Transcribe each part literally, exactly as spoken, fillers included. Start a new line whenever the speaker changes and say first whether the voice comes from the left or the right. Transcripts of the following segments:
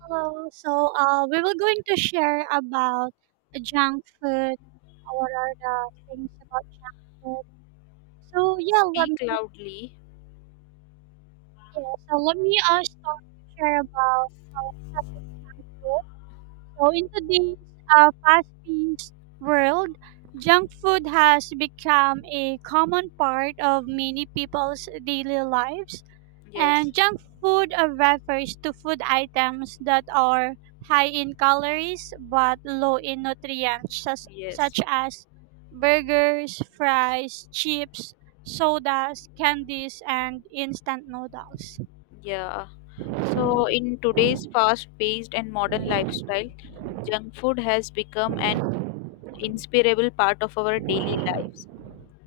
right: Hello. So, uh, we were going to share about junk food. What are the things about junk food? So, yeah, let me,
left: Speak loudly.
right: yeah, so let me uh, start to share about our junk food. So, in today's uh, fast-paced world, junk food has become a common part of many people's daily lives.
left: Yes,
right: And junk food uh, refers to food items that are high in calories but low in nutrients, such,
left: yes,
right: such as burgers, fries, chips, sodas, candies, and instant noodles.
left: yeah. So, in today's fast paced and modern lifestyle, junk food has become an inseparable part of our daily lives.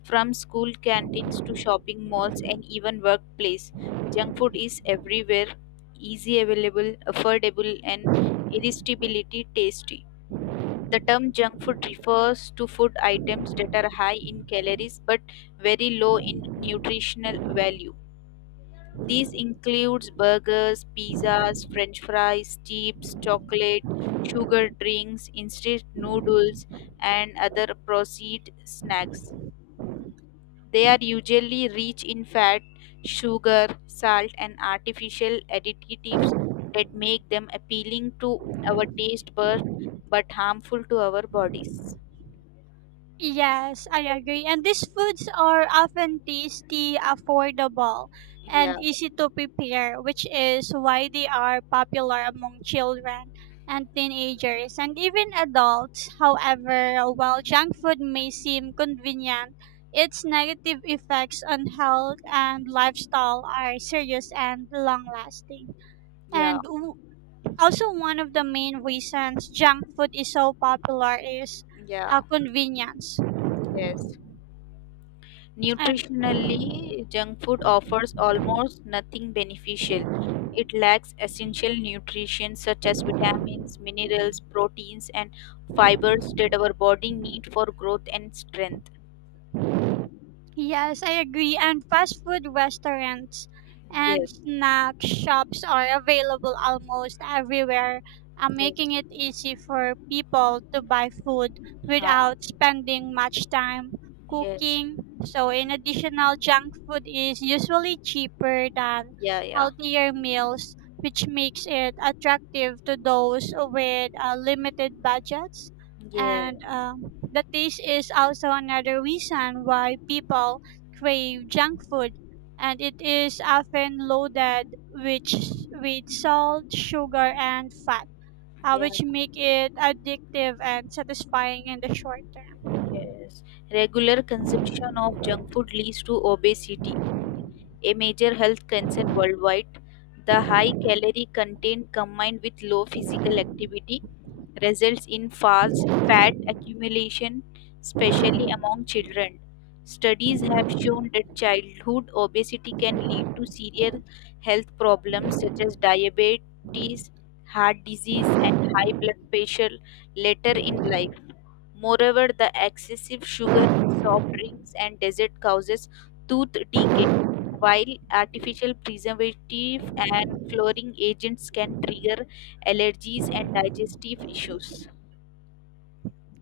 left: From school canteens to shopping malls and even workplace, junk food is everywhere, easy available, affordable, and irresistibly tasty. The term junk food refers to food items that are high in calories but very low in nutritional value. These includes burgers, pizzas, french fries, chips, chocolate, sugar drinks, instant noodles and other processed snacks. They are usually rich in fat, sugar, salt and artificial additives that make them appealing to our taste buds but harmful to our bodies.
right: Yes, I agree. And these foods are often tasty, affordable,
left: Yeah.
right: and easy to prepare, which is why they are popular among children and teenagers and even adults. However, while junk food may seem convenient, its negative effects on health and lifestyle are serious and long lasting.
left: Yeah,
right: And w- Also, one of the main reasons junk food is so popular is uh,
left: yeah,
right: convenience.
left: yes.
right: And
left: Nutritionally, junk food offers almost nothing beneficial. It lacks essential nutrition such as vitamins, minerals, proteins, and fibers that our body need for growth and strength.
right: yes, I agree. And fast food restaurants and
left: Yes,
right: snack shops are available almost everywhere, uh,
left: yes,
right: making it easy for people to buy food
left: huh,
right: without spending much time
left: yes,
right: cooking. So, in additional, junk food is usually cheaper than
left: yeah, yeah,
right: healthier meals, which makes it attractive to those with uh, limited budgets,
left: yeah,
right: and um, the taste is also another reason why people crave junk food, and it is often loaded with with salt sugar and fat, uh,
left: yeah,
right: which make it addictive and satisfying in the short term.
left: yes. Regular consumption of junk food leads to obesity, a major health concern worldwide. The high calorie content combined with low physical activity results in fast fat accumulation, especially among children. Studies have shown that childhood obesity can lead to severe health problems such as diabetes, heart disease, and high blood pressure later in life. Moreover, the excessive sugar in soft drinks and dessert causes tooth decay, while artificial preservative and flavoring agents can trigger allergies and digestive issues.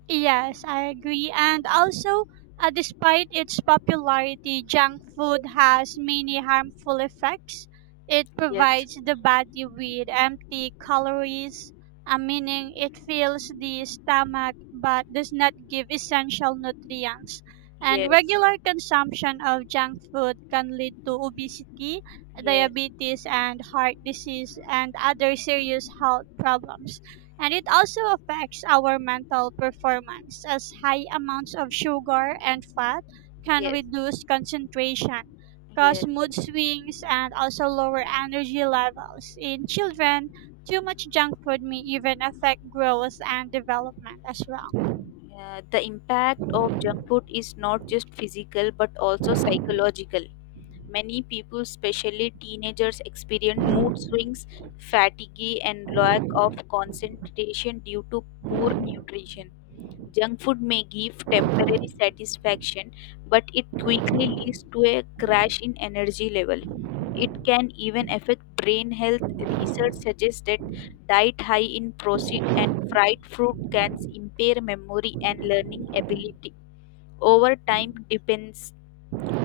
right: Yes, I agree. And also, uh, despite its popularity, junk food has many harmful effects. It
left: Yes,
right: provides the body with empty calories, uh, meaning it fills the stomach but does not give essential nutrients. And
left: yes,
right: regular consumption of junk food can lead to obesity,
left: yes,
right: diabetes, and heart disease, and other serious health problems, and it also affects our mental performance as high amounts of sugar and fat can
left: yes,
right: reduce concentration, cause
left: yes.
right: mood swings, and also lower energy levels. In children, too much junk food may even affect growth and development as well.
left: Uh, the impact of junk food is not just physical but also psychological. Many people, especially teenagers, experience mood swings, fatigue, and lack of concentration due to poor nutrition. Junk food may give temporary satisfaction, but it quickly leads to a crash in energy level. It can even affect brain health. Research suggests that diet high in processed and fried fruit can impair memory and learning ability. Over time, depends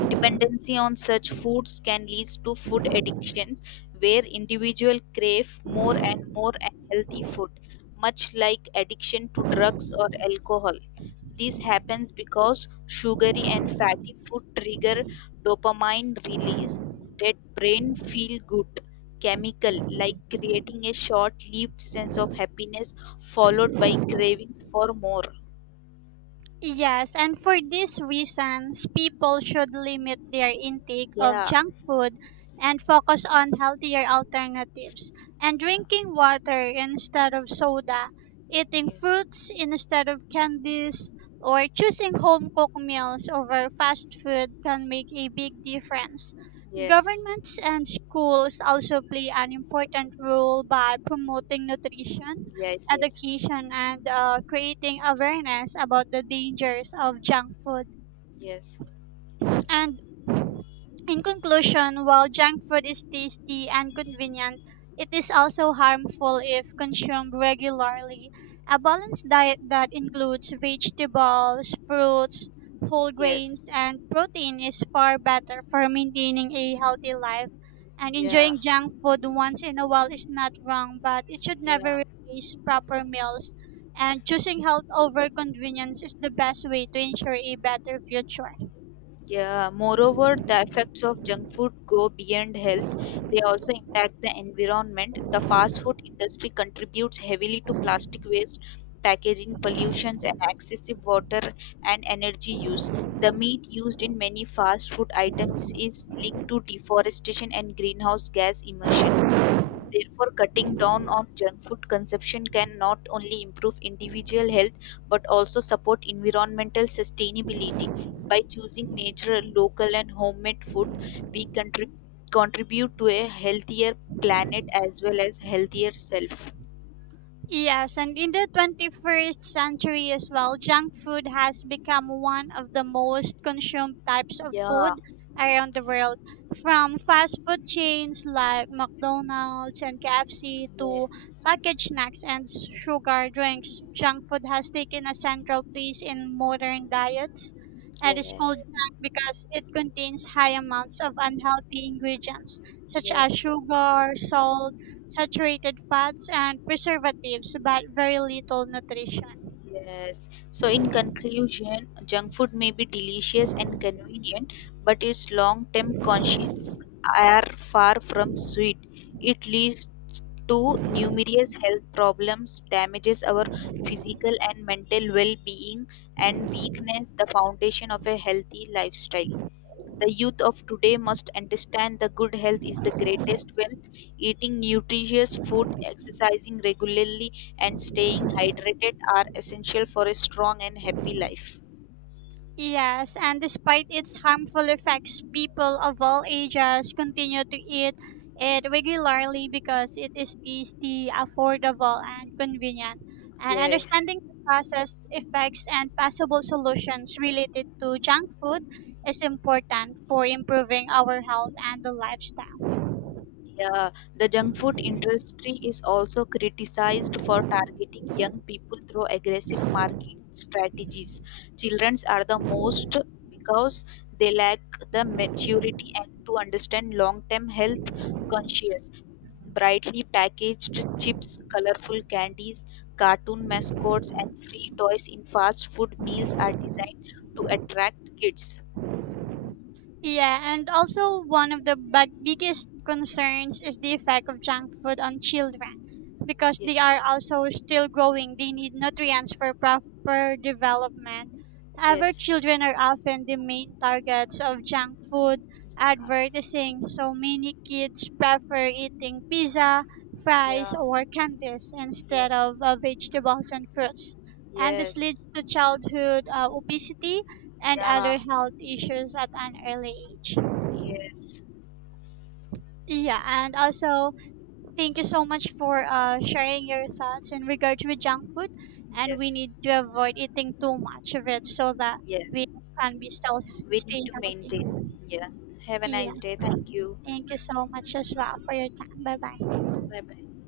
left: dependency on such foods can lead to food addictions, where individuals crave more and more unhealthy food, much like addiction to drugs or alcohol. This happens because sugary and fatty food trigger dopamine release, that brain feel good chemical, like creating a short lived sense of happiness followed by cravings for more.
right: Yes, and for these reasons, people should limit their intake of
left: Yeah.
right: junk food and focus on healthier alternatives, and
left: Yeah.
right: drinking water instead of soda, eating
left: Yes.
right: fruits instead of candies, or choosing home cooked meals over fast food can make a big difference.
left: Yes.
right: Governments and schools also play an important role by promoting nutrition
left: Yes. Yes.
right: education and uh, creating awareness about the dangers of junk food.
left: Yes.
right: And in conclusion, while junk food is tasty and convenient, it is also harmful if consumed regularly. A balanced diet that includes vegetables, fruits, whole
left: Yes,
right: grains, and protein is far better for maintaining a healthy life. And
left: yeah,
right: enjoying junk food once in a while is not wrong, but it should
left: yeah,
right: never replace proper meals. And choosing health over convenience is the best way to ensure a better future.
left: yeah. Moreover, the effects of junk food go beyond health. They also impact the environment. The fast food industry contributes heavily to plastic waste, packaging pollutions, and excessive water and energy use. The meat used in many fast food items is linked to deforestation and greenhouse gas emission. Therefore, cutting down on junk food consumption can not only improve individual health but also support environmental sustainability. By choosing natural, local, and homemade food, we contrib- contribute to a healthier planet as well as healthier self.
right: Yes, and in the twenty-first century as well, junk food has become one of the most consumed types of
left: Yeah.
right: food around the world. From fast food chains like McDonald's and K F C to
left: Yes.
right: packaged snacks and sugar drinks, junk food has taken a central place in modern diets and is called
left: Yes.
right: junk because it contains high amounts of unhealthy ingredients such as
left: Yes.
right: sugar, salt, saturated fats and preservatives, but very little nutrition.
left: Yes. So, in conclusion, junk food may be delicious and convenient, but its long term conscious are far from sweet. It leads to numerous health problems, damages our physical and mental well being, and weakness the foundation of a healthy lifestyle. The youth of today must understand that good health is the greatest wealth. Eating nutritious food, exercising regularly, and staying hydrated are essential for a strong and happy life.
right: Yes, and despite its harmful effects, people of all ages continue to eat it regularly because it is tasty, affordable, and convenient. And
left: Yes.
right: understanding the causes, effects, and possible solutions related to junk food is important for improving our health and the lifestyle.
left: Yeah, the junk food industry is also criticized for targeting young people through aggressive marketing strategies. Children are the most because they lack the maturity and to understand long-term health conscious. Brightly packaged chips, colorful candies, cartoon mascots, and free toys in fast food meals are designed to attract kids.
right: Yeah, and also one of the bad biggest concerns is the effect of junk food on children because
left: Yeah,
right: they are also still growing. They need nutrients for proper development. However,
left: yes.
right: children are often the main targets of junk food advertising, so many kids prefer eating pizza, fries,
left: Yeah.
right: or candies
left: Yeah. Yes.
right: instead of uh, vegetables and fruits. And this
left: Yes.
right: leads to childhood uh, obesity and
left: Yeah.
right: other health issues at an early age.
left: Yes,
right: Yeah, and also thank you so much for uh, sharing your thoughts in regards with junk food, and
left: yes,
right: we need to avoid eating too much of it so that we
left: yes.
right: can be still
left: We
right: stay
left: need to
right: healthy.
left: maintain. Yeah. Have a
right: Yeah,
left: nice day. Thank you.
right: thank you so much as well for your time. Bye bye.
left: Bye bye.